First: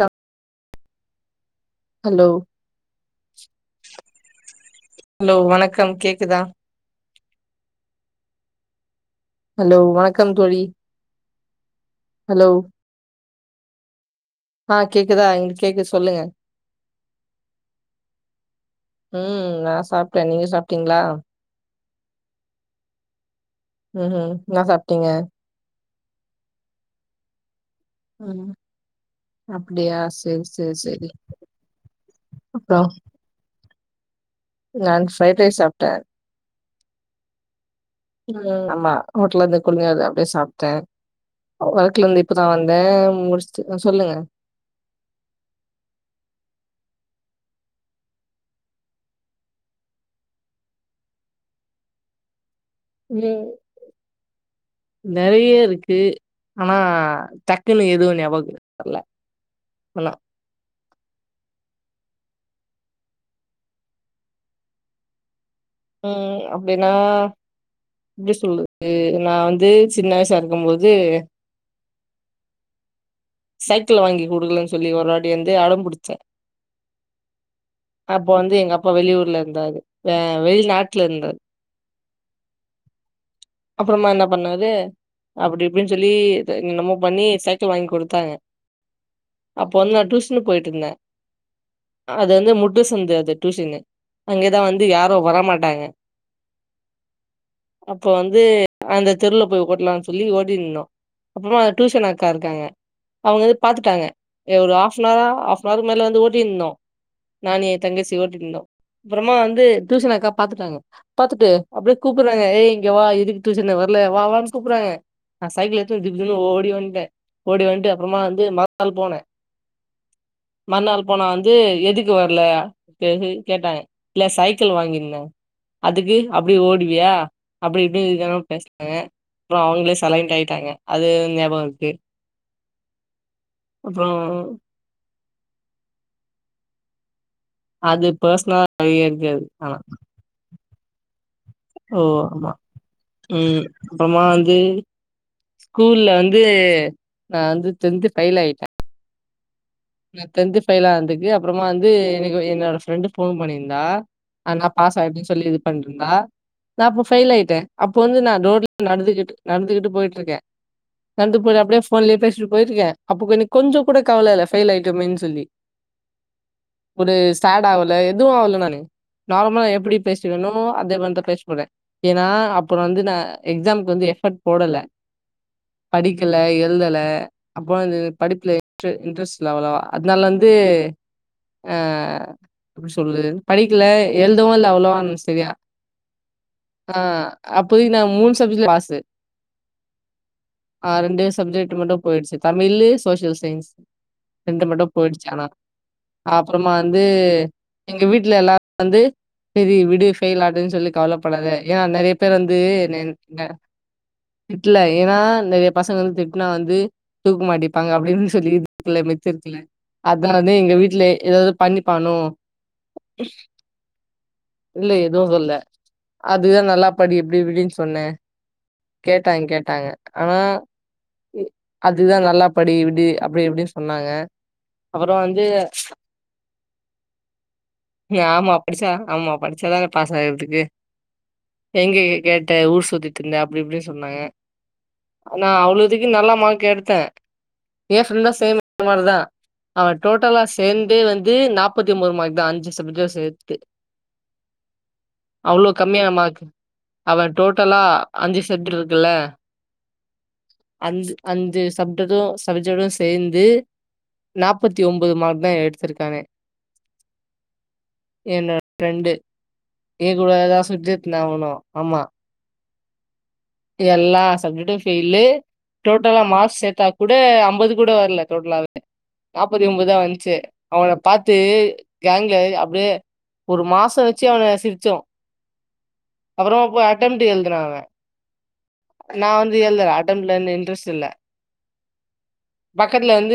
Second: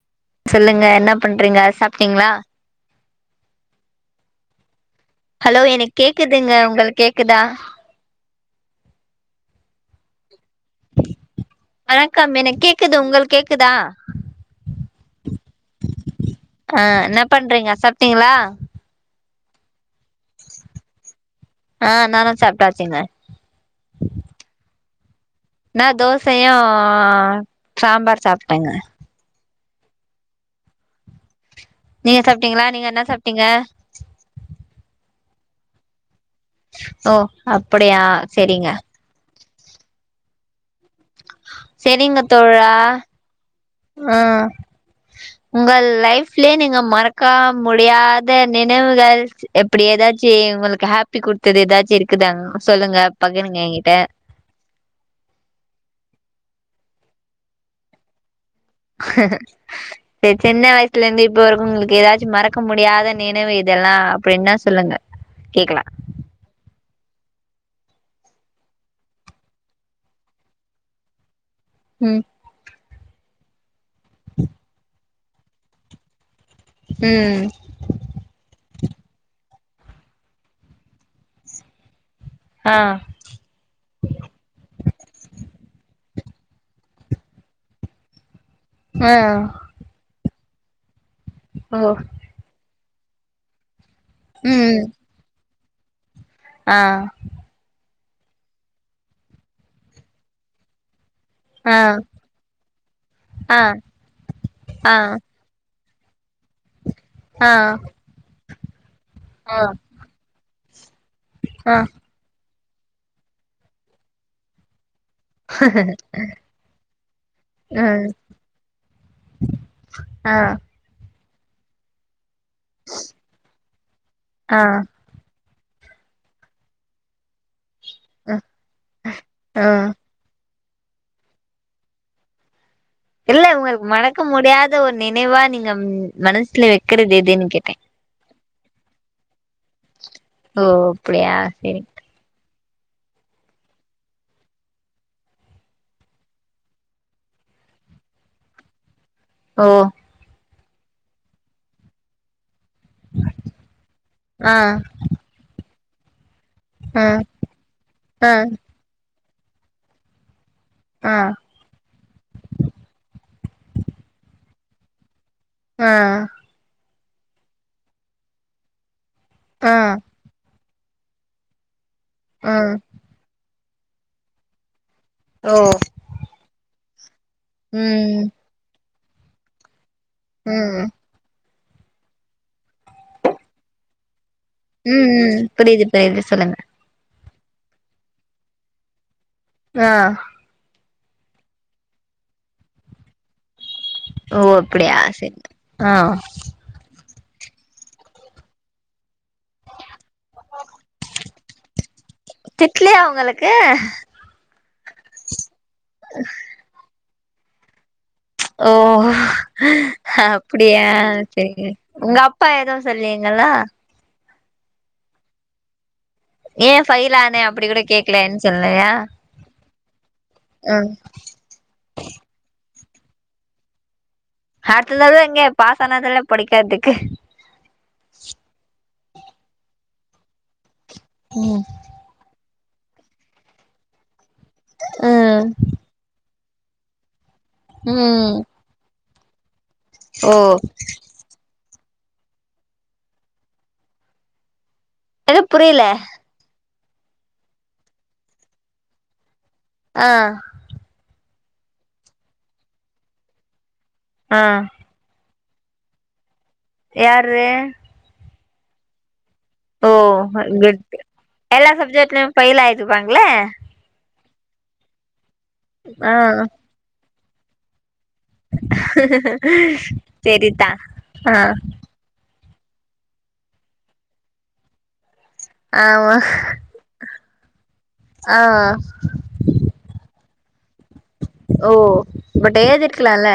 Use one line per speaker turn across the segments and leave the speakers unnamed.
க
சொல்லுங்க என்ன பண்றீங்க சாப்
ஹலோ
ஹலோ
வணக்கம்
எனக்கு
கேக்குதா
கேக்குதுங்க உங்களுக் கேக்குதா
ஹலோ வணக்கம் தோழி
வணக்கம்
ஹலோ
எனக்கு கேக்குது உங்களுக் கேக்குதா
ஆ கேக்குதா எங்களுக்கு கேக்குது சொல்லுங்க
அ என்ன பண்றீங்க சாப்டிங்களா
ம் நா சாப்டே நீங்க சாப்டீங்களா
ஆ நானு சாப்டாச்சுங்க
ம்ம் என்னா சாப்டீங்க
நா தோசையு சாம்பார் சாப்ட்டங்க
அப்படியா செரி சேர் செரி
நீங்க சாப்டீங்களா நீங்க என்ன சாப்டீங்க
நான் ப்ரைட் ரைஸ் சாப்ட்ட
ஓ அப்படியா செரிங்க
ஹோட்டலருந்து [unintelligible] அப்படியே சாப்ட்ட வர்க்ல இருந்து
செரிங்க
இப்பதா
தோழா
வந்தே முடிஸ்
ஆ உங்க லைப்லே நீங்க மறக்கா முடியாத நினைவுகள் எப்படி எதாச்சி உங்களுக்கு ஹாப்பி குடுத்தது எதாச்சி இருக்குதாங் சொல்லுங்க
ம்
பகிருங்க எங்கிட்ட
நெறைய இருக்கு அனா டக்குன்னு எதுவு ஞாபகோ இல்ல
டெட் சின்ன வயசுலருந்து இப்ப வர்க்கு உங்களுக்கு எதாச்சு மறக்க முடியாத நினைவு இதெல்லா அப்டின்னா சொல்லுங்க கேக்கல
ம் அப்டின்னா எப்டி சொல்றது நா வந்து சின்ன வயசா இருக்கும் போது
ம்
சைக்கிள்ள வாங்கி குடுக்கலன்னு சொல்லி ஒருவாட்டி வந்து அடம்புடிச்ச
ம்
அப்ப வந்து எங்க அப்பா வெளி ஊர்ல இருந்தாரு வெ வெளிநாட்டுல இருந்தாரு
அ
அப்புறமா என்ன பண்ண அது அப்டி இப்டின்னு சொல்லி என்னமோ பண்ணி சைக்கிள் வாங்கி கொடுத்தாங்க
ஆ
அப்போ வந்து நா டியூஷன் போயிட்டு இருந்தே
ஓ
அது வந்து முட்டு சந்து அது டியூஷன்னு அங்கதா
ம்
வந்து யாரும் வரமாட்டாங்க
ஆ
அப்ப வந்து அந்த தெருல போய் ஓட்லானு சொல்லி ஓடின்னு இருந்தோ அப்புறமா
ஆ
டியூஷன் அக்கா இருக்காங்க அவங்க வந்து
ஆ
பாத்துட்டாங்க ஒரு
ஆ
ஹாஃப்னவரா ஹாஃப் மறு மேல வந்து ஓட்டின்ருந்தோ
ஆ
நானு எ தங்கச்சி ஓட்டிருந்தோ அப்புறமா
ஆ
வந்து டியூஷன் அக்கா பாத்துட்டாங்க பாத்துட்டு
ஆ
அப்டியே கூப்புறாங்க ஏய் இங்க வா எதுக்கு டியூசன்க்கு வர்ல வா வானு கூப்புறாங்க நா சைக்கிள் எத்து திபு திபு ஓடி வந்ட்ட ஓடி வந்ட்டு
ம்
அப்புறமா வந்து மறுநாள் போனே
ஆ
மறுநாள் போனா வந்து எதுக்கு வர்ல [unintelligible] கேட்டாங்க இல்ல
ஆ
சைக்கிள் வாங்கிருந்தே அதுக்கு அப்டி ஓடுவியா அப்டி இப்டி
அ
இதாக பேஷ்னாங்க அப்புற
ஆ
அவுங்களே சைலன்ட் ஆயிட்டாங்க அது ஞாபக இருக்கு
இல்ல உங்களுக்கு
அப்புறோ
மறக்க முடியாத ஒரு நினைவா நீங்க மனசுல வக்கிறது எதுன்னு கேட்டே
அது பர்ஷ்னலா [unintelligible] இருக்காது ஆனா
ஓ அப்டியா சரி
ஓ ஆமா ம் அப்புறமா வந்து ஸ்கூல்ல வந்து நா வந்து டென்த் ஃபெயில் ஆயிட்டே
ஓ
நா டென்த்து ஃபெய்லானதுக்கு அப்புறமா வந்து எனக்கு என்னோட ஃப்ரெண்டு ஃபோன் பண்ணியிருந்தா ஆ நா பாஸ் அயிட்டேன்னு சொல்லி இது பண்ட்டுருந்தா நா அப்ப
ஆ
ஃபெயில் ஆயிட்ட அப்ப வந்து
ஆ
நா ரோட்ல நடந்துக்கிட்டு நடந்துக்கிட்டு போயிட்டு இருக்கே
ஆ
நட்ந்து போயிட்டு அப்டியே ஃபோன்லயே பேசிட்டு போயிட்ருக்கே அப்போ எனக் கொஞ்ச கூட கவல இல்ல ஃபெயில் ஆயிட்டமேனு சொல்லி
ஆ
ஒரு சேட் ஆவல எதுவு ஆவல நானு நார்மலா
ஆ
எப்டி பேசுவனோ அதே வந்து பேசு போல ஏன்னா
ஆ
அப்புற வந்து நா எக்ஸாமுக்கு வந்து எஃபர்ட் போடல
ஓ
படிக்கல எழுதல அப்பற இது
ம்
படிப்புல இன்ட்ரெ இன்ட்ரெஸ்ட் இல்ல அவ்வளவா அதனால வந்து
ம்
ஆ எப்டி சொல்றது படிக்கல எழுதுவும் இல்ல அவ்வளவா
ம் ம்
சரியா
புரியுது புரியுது சொல்லுங்க
ஆ அப்போவே நா மூணு சப்ஜெ்ட்ல பாசு
ஆ
ஆ ரெண்டே சப்ஜெக்ட் மட்டு போயிடுச்சு தமிழு சோசியல் சயின்ஸ்
ஓ
ரெண்டு மட்டு
அப்டியா
போயிடுச்சு
செரி
ஆனா
ஆ
அப்புறமா வந்து எங்க வீட்ல எல்லாரு வந்து செரி விடு ஃபெயில் அப்டின்னு சொல்லி கவலப்படாத ஏ அது மாரி வந்து
திட்லயா
நல் ந
உங்களுக்கு
திட்டுல ஏன்னா நெறைய பசங்க வந்து திட்னா வந்து தூக்கு மாட்டிப்பாங்க அப்டின்னு சொல்லி
ஓ
[inaudible] அதா எங்க
அப்டியா
வீட்டுல ஏதாது
செரி
பண்ணிப்பானோ
உங்க அப்பா எதுவு சொல்லீங்களா
இல்ல எதுவு சொல்ல அதுதா
ஏ
நல்லா படி
ஃபெயில்
இப்டி
ஆனே அப்டி
இப்டின்
கூட
சொன்னே
கேக்கலன்னு சொல்லயா
கேட்டாங்க கேட்டாங்க ஆனா
ம்
இ அதுக்தா நல்லா படி விடு அப்டி இப்டி சொன்னாங்க
ஹார்ட்
அப்புறோ
தான இங்க
வந்து
பாசானதானட படிக்கறதுக்கு
ஆமா படிச்சா ஆமா படிச்சாதானே பாஸாகறதுக்கு
ம்
எங்க கே கேட்ட ஊர் சுத்திட்ருந்த அப்டி இப்டி சொன்னாங்க
ம்
ஆனா அவ்ளோ இதுக்கு நல்ல மார்க் எடுத்தே ஏ ஃப்ரெண்டு
ம்
சேம் [inaudible] மார்தா அவ
ஓ
டோட்டலா சேந் து வந்து நாப்பத்தி ஒம்போது மார்க் தா அஞ்சு சப்ஜெக்டு சேத்து
எனக்கு
அவ்ளோ
புரியல
கம்மியான மார்க் அவ டோட்டலா அஞ்சு செட் இருக்குல்ல
ஆ
அஞ் அஞ்சு சப்டது சபஜடு சேந்து
ஆ
நாப்பத் தி ஒம்பது மார்க் தா எடுத்திருக்கானே
யார்ரு
என்னோட ஃப்ரெண்டு
ஓ
ஏ கூடதா சுத்திட்டுந்தா அவனு ஆமா
ஃபெய்ல் ஆய்டுவாங்ல
எல்லா சப்ஜெக்ட்டு ஃபெய்லு.
ஆ
டோட்டலா மார்க்ஸ் சேத்தா கூட அம்பது கூட வர்ல. டோட்லாவே நாப்பத்தி ஒம்பதுதா வந்துச்சு.
செரிதா
அவன பாத்து
ஆ
கேங்குல அப்டியே ஒரு மாசோ வச்சு அவன சிரிச்சோ
ஆமா.
அப்புறமா போய் அட்டம்ட் எழுதுனா அவ
ஆ
நா வந்து எழ்தல அடெம்ப்ட்ல அந்த இன்ட்ரெஸ்ட் இல்ல.
ஓ பட் ஏதி இருக்லால.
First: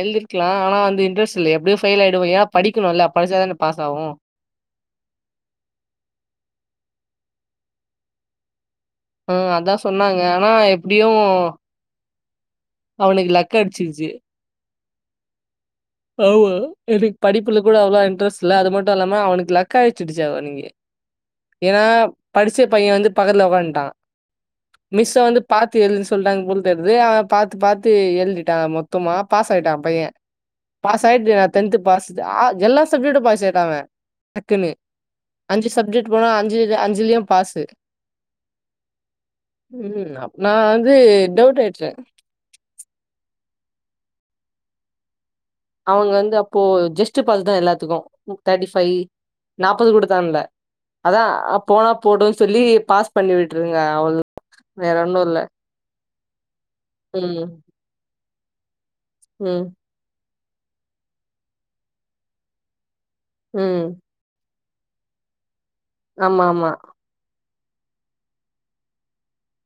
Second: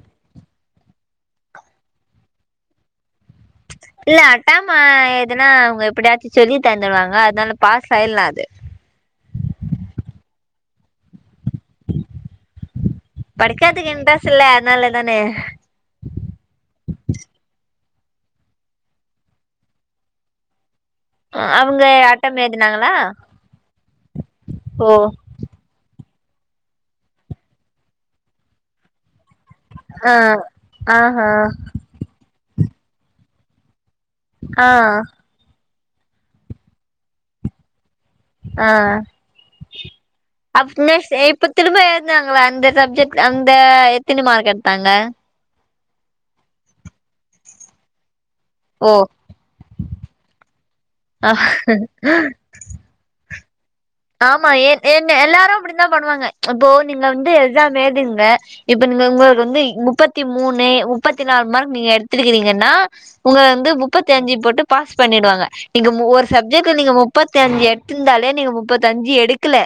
எழ்திருக்லா. ஆனா வந்து இன்ட்ரஸ்ட் இல்ல. எப்டியு ஃபெய்ல் ஆயிடுவோ ஏ படிக்கணுல்ல. படிச்சாதான பாஸ் ஆவு
இல்ல, அட்டாம எதுனா அவுங்க எப்டியாச்சு சொல்லி தந்துருவாங்க. அதனால பாஸ் ஆயில்லா அது.
ஆ அதா சொன்னாங்க. ஆனா எப்டியு அவனுக்கு லக்
படிக்கதுக்கு
அடிச்சிருச்சு
இன்ட்ரெஸ்ட் இல்ல அதனால தானே.
ஆமா, எனக்கு படிப்புல கூட அவ்ளா இன்ட்ரெஸ்ட் இல்ல அது மட்டு இல்லாம அவனுக்கு லக் அடுச்சுடுச்சு அன்னைக்கு
அவங்க
ஏன்னா
அட்டம்
படிச்ச பைய
எழுதுனாங்களா
வந்து பக்கத்துல ஒக்கான்ட்டா
ஓ
மிஸ்சு வந்து பாத்து எழுத சொல்ட்டாங்க போல் தெர்து. அவ பாத்து பாத்து எழ்திட்டா மொத்தமா பாஸ் ஆயிட்டா பைய
ஆ
பாஸ்
ஆஹா
ஆயிட்டு டென்த்து பாஸ் ஆ எல்லா சப்ஜெக்ட்டு பாஸ் ஆயிட்டா அவ
ஆ
டக்குனு. அஞ்சு சப்ஜெக்ட் போனா அஞ்சுது அஞ்சுலயும் பாசு.
ஆ
அப்ப நான் வந்து
அப்னா செ இப்ப
டவுட்
திரும்ப
ஆயிடுச்சேன்.
எழுதுனாங் ல அந்த சப்ஜெக்ட் அந்த எத்தினி மார்க் எட்த்தாங்க.
அவுங்க வந்து அப்போ ஜெஸ்ட் பாசுதா எல்லாத்துக்கு தேர்ட்டி ஃபைவ்
ஓ
நாப்பது கூட தாண்ல. அதா போனா போட்டுன் சொல்லி பாஸ் பண்ணிவிட் விட்ருங்க அவ
ஆமா ஏன் ஏன்னு எல்லாரு அப்டி தா பண்ணுவாங்க. இப்போ நீங்க வந்து
ம்
எக்ஸாம் எழ்திங்க. இப்ப [unintelligible] உங்களுக்கு வந்து
ம்
முப்பத் தி மூணு முப்பத்தி நால் மார்க் நீங்க எடுத்துருக்கீரங்கன்னா உங்க வந்து
ம்
முப்பத் தி அஞ்சு போட்டு பாஸ் பண்ணிடுவாங்க. நீங்க மு ஒரு
ஆமா ஆமா
சப்ஜெக்ட்ல நீங்க முப்பத்தி அஞ்சு எடுத்திருந்தாலே நீங்க மு ப்பத்து அஞ்சு எடுக்கல.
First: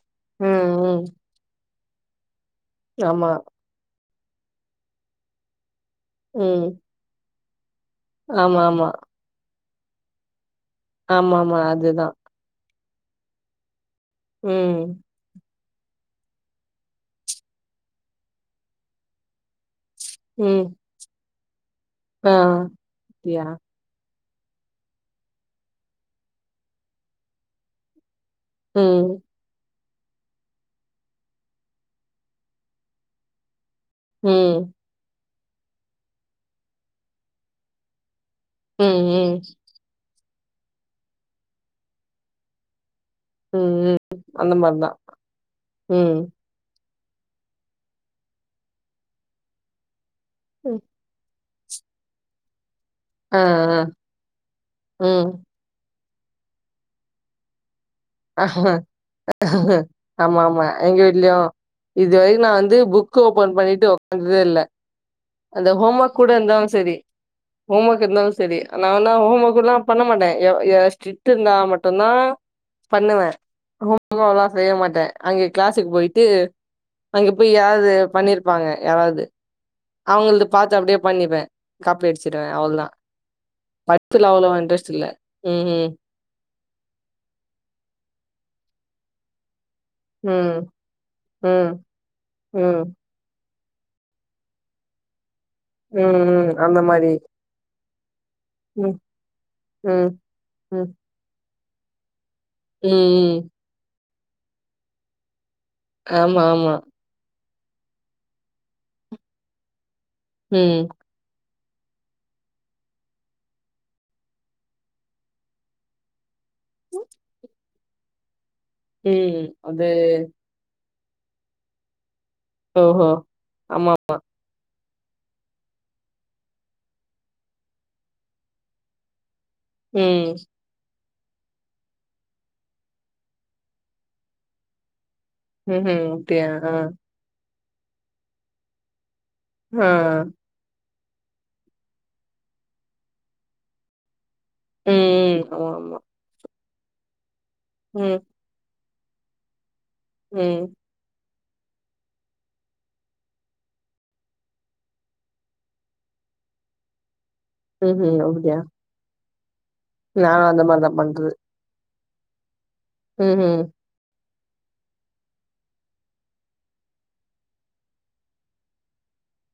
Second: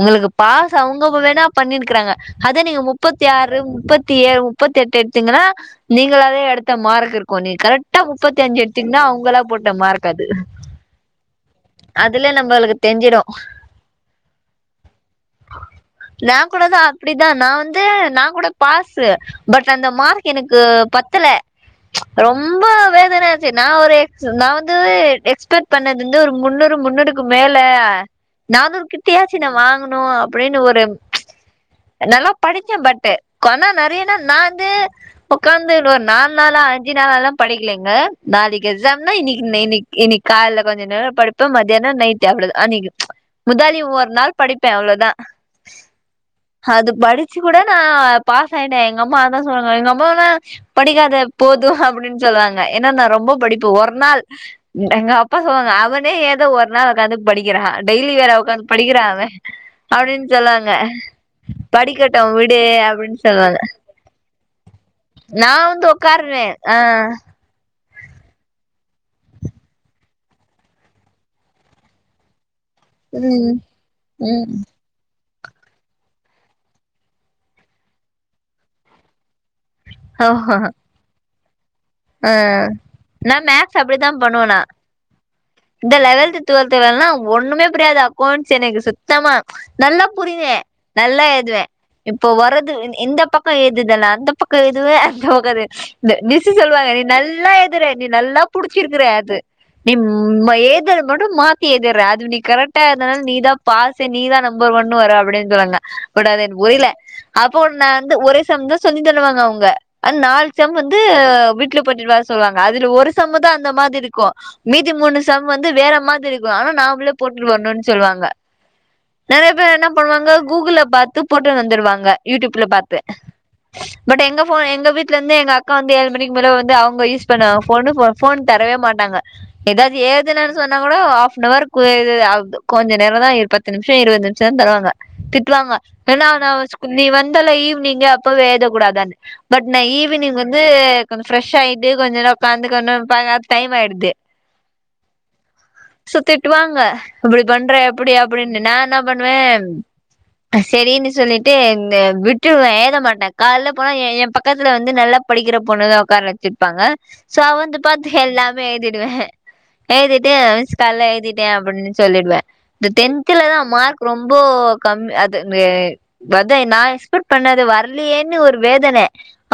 உங்களுக்கு பாஸ்
ம் ம்
அவுங்க வேணா பண்ணிருக்குறாங்க. அத நீங்க முப்பத்தி
ஆமா
ஆறு முப்பத்தி ஏழு, முப்பத்தி எட்டு எடுத்தீங்கன்னா நீங்களாவே
ம்
எடுத்த மார்க் இருக் கு நீ கரெக்ட்டா முப்பத்தி அஞ்சு
ஆமா ஆமா
எடுத்தீங்னா அவுங்களா போட்ட மார்க் அது.
ஆமா ஆமா அதுதா
அதுலயே நம்மளுக்கு தெஞ்சிடு
ம்
நா கூடதா அப்டிதா. நா வந்து, நா கூட பாசு பட் அந்த மார்க் எனக்கு
ம்
பத்தல.
ஆ
ரொம்ப வேதன
அப்டியா
ஆச்சு நா ஒரு சோ நா வந்து எக்ஸ்பெக்ட் பண்ணது வந்து ஒரு முன்னூறு முன்னூறுக்கு மேல. நானூர்
ம்
கிட்டயே ச்சு நா வாங்கனு அப்டின்னு ஒரு நல்லா படிச்சே பட்டு கொனா நெறைய நா நா வந்து
ம்
உகீகாந்து ஒரு நாலு நாளா அஞ்சு நாளல்லா படிக்கலேங்க. நாளைக்கு
ம்
எக்ஸாம்னா
ம்
இன்னிக்கு இன்ன இன்னிக் இன்னுக் கால கொஞ்ச நேர படிப்பே மத்தியான நைட்டு அவ்ளதா அன்னிக்கு
ம்
முந்தாளி ஒரு
ம்
நாள்
அந்த
படிப்பே
மாரிதா
அவ்ளதா
ம்
அது படிச்சு கூட நா பாஸ் ஆயிட்டே. எங்க அம்மா அதா சொல்றாங்க எங்க அம்மா அனா
ம்
படிக்காத போது அப்டின்னு சொல்லுவாங்க. ஏன்னா நா ரொம்ப
ஆ
படிப்ப.
ஆ
ஒரு நாள் எங்க
ம்
அப்பா சொல்லுவாங்க அவ ளே ஏதோ ஒரு நாள் ஒக்காந்து படிக்கிறா டெய்லி வேறயா உக்காந்து படிக்கிறா அவ. அப்டின்
ஆமா ஆமா
சொல்லுவாங்க.
எங்க வீட்லயு
படிக்கட்டு விடு அப்டின்னு சொல்லுவாங்க.
வந்ததே இல்ல.
நா
அந்த
வந்து
ஹோம் ஒர்க் கூட
உக்காருவே
இருந்தாலு
ஆ
சரி. ஹோம் ஒர்க் இருந்தாலு சரி. நா ஆனா ஹோம் ஒர்க் குருத்தா பண்ண மாட்டே எ எ ஸ்டிருட்டு இருந்தா மட்டுதா பண்ணுவே
ம்
ரொம்ப அவ்ளவா
ம்
செய்ய மாட்டே அங்கே கிளாஸுக்கு போயிட்டு, அங்க போய் யாராவது பண்ணிருப்பாங்க யாராவது அவுங்கள்து
ஓஹோ
பாத்து அப்டியே பண்ணிப்பே காப்பி
ஆ,
அடிச்சிருவே அவ்ளதா
நா மேக்ஸ் அப்டித்தா
படிப்புல
பண்ணுவே
அவ்ளோ
நா
இன்ட்ரெஸ்ட் இல்ல ம்
இந்த லெவல்து டுவல்துலலா ஒண்ணுமே புரியாது அக்கவுண்ட்ஸ் எனக்கு சுத்தமா நல்லா புரியுவே
ம்
நல்லா எழுதுவே
ம்
இப்போ
ம்
வர்றது
ம்
இ இந்த பக் க எழுதுதலா அந்த பக்க எழுதுவே அந்த பக்கோது
ம் ம் அந்த
வாக நீ
மாரி
நல்லா எழுதுர நீ நல்லா
ம்
புடிச்சிருக்குறேட்டு நீ
ம்
ம
ம்
எதுர மட்டு மா த்தி எழுதுரே அது நீ கரெக்டா
ம்
எழுதுன நீ
ம்
தா பாஸ்ஸே நீ தா நம்பர் ஒன்னு வருவே அப்டின்னு சொல்லுவாங்க பட் அது
ஆமா
எனக்கு
ஆமா
புரியலே அப்போ கூ நா வந்து ஒரே சம்தா சொல்லி தருவாங்க அவங்க ஆனா நாலு சம்
ம்
வந்து வீட்டுல பண்ணிட்டு வர சொல்லுவாங்க அதுல ஒரு சம்முதா அந்த மாதிருக்கு மீதி மூணு சம் வந்து வேற மாதிருக்கு ஆனா நாமளே போட்டுட்டு வரனுனு சொல்லுவாங்க
ம்
நெறைய பேர் என்ன
அது
பண்ணுவாங்க கூகுள்ல பாத்து போட்டு வந்துடுவாங்க யூடியூப்ல பாத்து
ஓஹோ ஆமா
பட் எங்க ஃபோ எங்க வீட்ல வந்து எங்க அக்கா வந்து ஏழு மணிக்கு மேலே வந்து அவங்க யூஸ் பண்ணுவாங்க ஃபோனு ஃபோன் தரவே மாட்டாங்க ஏதாது
ம்
எழுதனுன்னு சொன்னா கூட ஆஃப் நவர் கொ து அது கொஞ்ச நேர தா இரு பத் து நிமிஷ இருவது நிமிஷதா தருவாங்க திட்டுவாங்க
ம்ஹும்
ஏன்ன
அப்டியா
நா
ஆ
ச் நீ வந்தல ஈவினிங்கு அப்பவே எழுத கூடதானு பட் நா
ஆ
ஈவினிங் வந்து கொஞ்ச ஃப்ரெஷ் ஆயிட்டு கொஞ்ச நேர உக்காந்து கொஞ் நேர பாத்த டைம் ஆய்டுது
ம் ம் ஆமா
சு திட்டுவாங்க இப்டி பண்ற இப்டி
ம்
அப்புடின்னு நா என்ன பண்ணுவே
ம்
சேரினு சொல்லிட் டு இந்த விட்றுவே ஏழுத மாட்டே காலைல போனா எ எ பக்கத்துல வந்து நல்லா படிக்கிற பொண்ணுதா உக்கார வெச்சுருப்பாங்க சோ அவந்து பாத்து
ம்ஹும் அப்டியா
எல்லாமே எழுதிடுவே எழுதிட்டு
நானு அந்த
மிஸ்
மாரிதா
கால்ல
பண்றது
எழுதிட்டே அப்டின்னு சொல்லிடுவே இந்த டென்த்துலதா
ம்ஹும்
மார்க் ரொம்போ கம்மி அது து அதா நா எக்ஸ்பெட் பண்ணது வரலேயேன்னு ஒரு வேதன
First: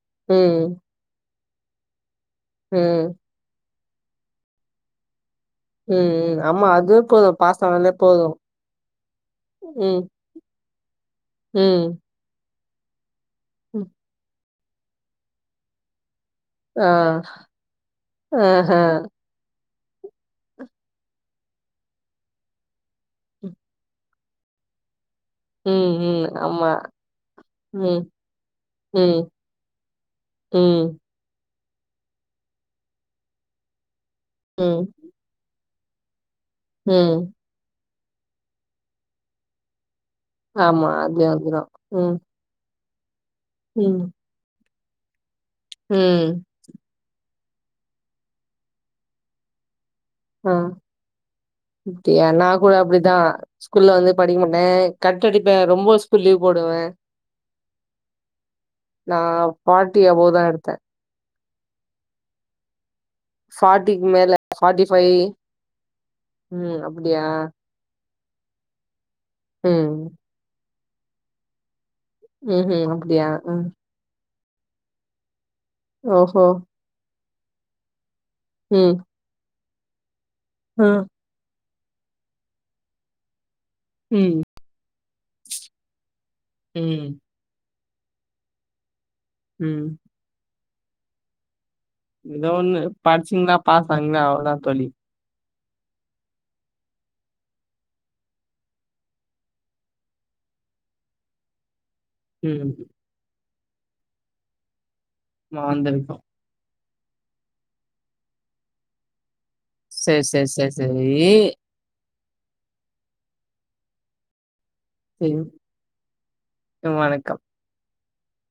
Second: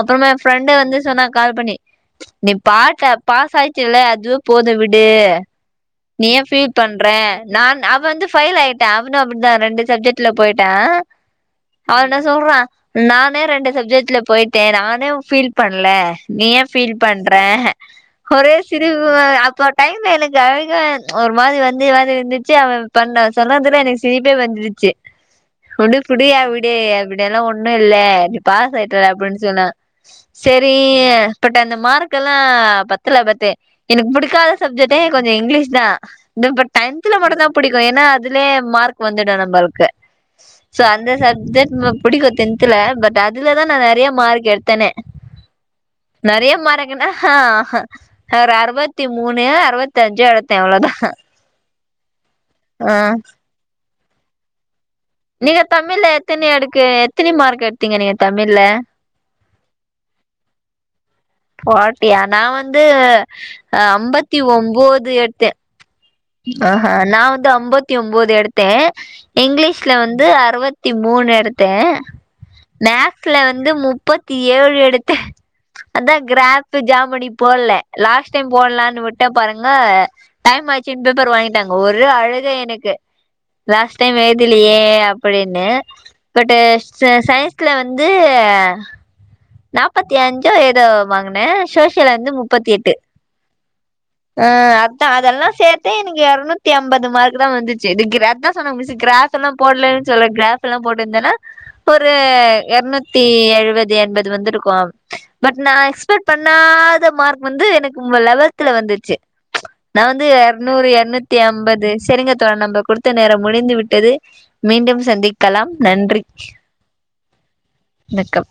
அப்றமா ஏ
ம்
ஃப்ரெண்டு வந்து சொன்னா கால் பண்ணி நீ
ம்
பாட்ட பாஸ் ஆயிச்சுல்லே அதுவே போது விடு
ம்,
நீ
ம்.
ஏ
ஆமா.
பீல்
அதுவே
பண்றே
போதும். பாஸ்
நான்
ஆனாலே
அவ வந்து
போதும்.
ஃபெயில் ஆய்ட்டா அவனு அப்டிதா ரெண்டு
ம்,
சப்ஜெக்ட்ல போய்ட்ட
ம்.
அவ என்ன சொல்றா நான் னே ரெண்டு
ம்.
சப்ஜெக்ட்ல போய்ட்டே நானே ஃபீல் பண்லே நீ ஏ
ஆ.
ஃபீல் பண்ற ஒரே
ஆஹ.
சிரிப்புத அப்ப டைம்ல எனக்கு அழுக ஒரு மாரி வந்து வேற இருந்துச்சு அவ பண்ண
ம்,
சொல்றதுல எனக்கு சிரிப்பே வந்துருச்சு
ம்,
உடு
ம். ஆமா.
ஃபிரியவிடு அப்டியெல்லா ஒன்னு இல்ல
ம்,
நீ பாஸ் ஆய்ட்டல
ம்,
அப்டின் சொன்னா சேரி
ம்,
பட் அந்த மார்கல்லா பத்தல பட்டு எனக்கு புடிக்காத
ம்,
சப்ஜெட்டே கொஞ்சோ இங்லீஷ்தா இந்த பட்
ம்.
டென்த்ல மட்டுதா புடிக்கு எனா அதுலயே மார்க் வந்துடு நம்மள்க்கு சோ
ஆமா.
அந்த
அதுவே வந்துரும்.
சப்ஜக்ட்
ம்,
புடிக்கு டேன் த்துலே பட் அதுலதா நா
ம்,
நெறைய மார்க் எடுத்தனே
ம்.
நெறைய மார்க் என்ன அஹ ஒரு அறுபத்தி மூணு அறுபத்தி அஞ்சு
ஆ.
எடுத்தே அவ்ளோதா
அப்டியா நாகூட
ஆ
அப்டிதா ஸ்கூல்ல வந்து படிக்கமாட்டே
நீங்க தமிழ்ல எத்தினி எடுக்கு எத்தினி மார்க் எடுத்தீங்க நீங்க தமிழ்ல
நா ஃபாட்டி அபோதா எடுத்த
ஃபாட்டியா நா வந்து
மேல
அம்பத்தி ஒம்போது எத்தே
ம்.
ஆஹ நா
அப்டியா?
வந்து அம்பத்தி ஒம்போது எடுத்தே இங்லீஷ்ல
ம்.
வந்து அறுவத் த்தி மூணு எடுத்தே
ம்ஹ்ம். அப்டியா?
மேக்ஸ்ல
ம்.
வந்து முப்பத் தி ஏழு எடுத்த அத்தா
ஓஹோ!
க்ராப்பு ஜாமன்றி போல்ல லாஸ்ட் டைம்
ம்.
போட்லான்னு விட் டே பாருங்க டைம்
அ.
ஆச்சுன் பேப்பர் வாங்கிட்டாங்க ஒரே அழுக எனக்கு லாஸ்ட் டைம்
ம்.
எழுதலியே அப்படின்னு பட்டு
ம்,
சயின்ஸ் ல வந்து
ம்.
நாப்பத்தி அஞ்சோ எதோ வாங்குனே சோசி
எதோ ஒன்னு படிச்சிங்களா பாஸ் ஆனிங்ளா அவ்ளோதா தோழி
தா அதெல்லா சேத்தே எனக்கு எரநூத்தி அம்பது மார்குதா வந்துச்சு இது க்ரா அத்தா சொன்ன மிஸ்ஸு க்ராஃப் லா போட்லேன் சொல்லு க்ராஃப் எல்லா போட்ருந்தன்னா ஒரு
ம்.
எர்நூத்தி எழுபது எண்பது வந்துருக்கு பட் நா
வந்திருக்கோம்.
எக்ஸ்பெக்ட் பண் ணாத மார்க் வந்து எனக்கு லெவல்துல வந்துச்சு நா
சரி,
வந்து
சரி, சரி,
எர்நூறு
சரி.
எர்நூத்தி அம்பது செரிங்கத்தோழ நம்ப குடுத்த நேரம் முடிந்து விட்டது மீண்டும்
சரி.
சந்திக்கலாம் நன்றி
வணக்கம்.
வணக்கம்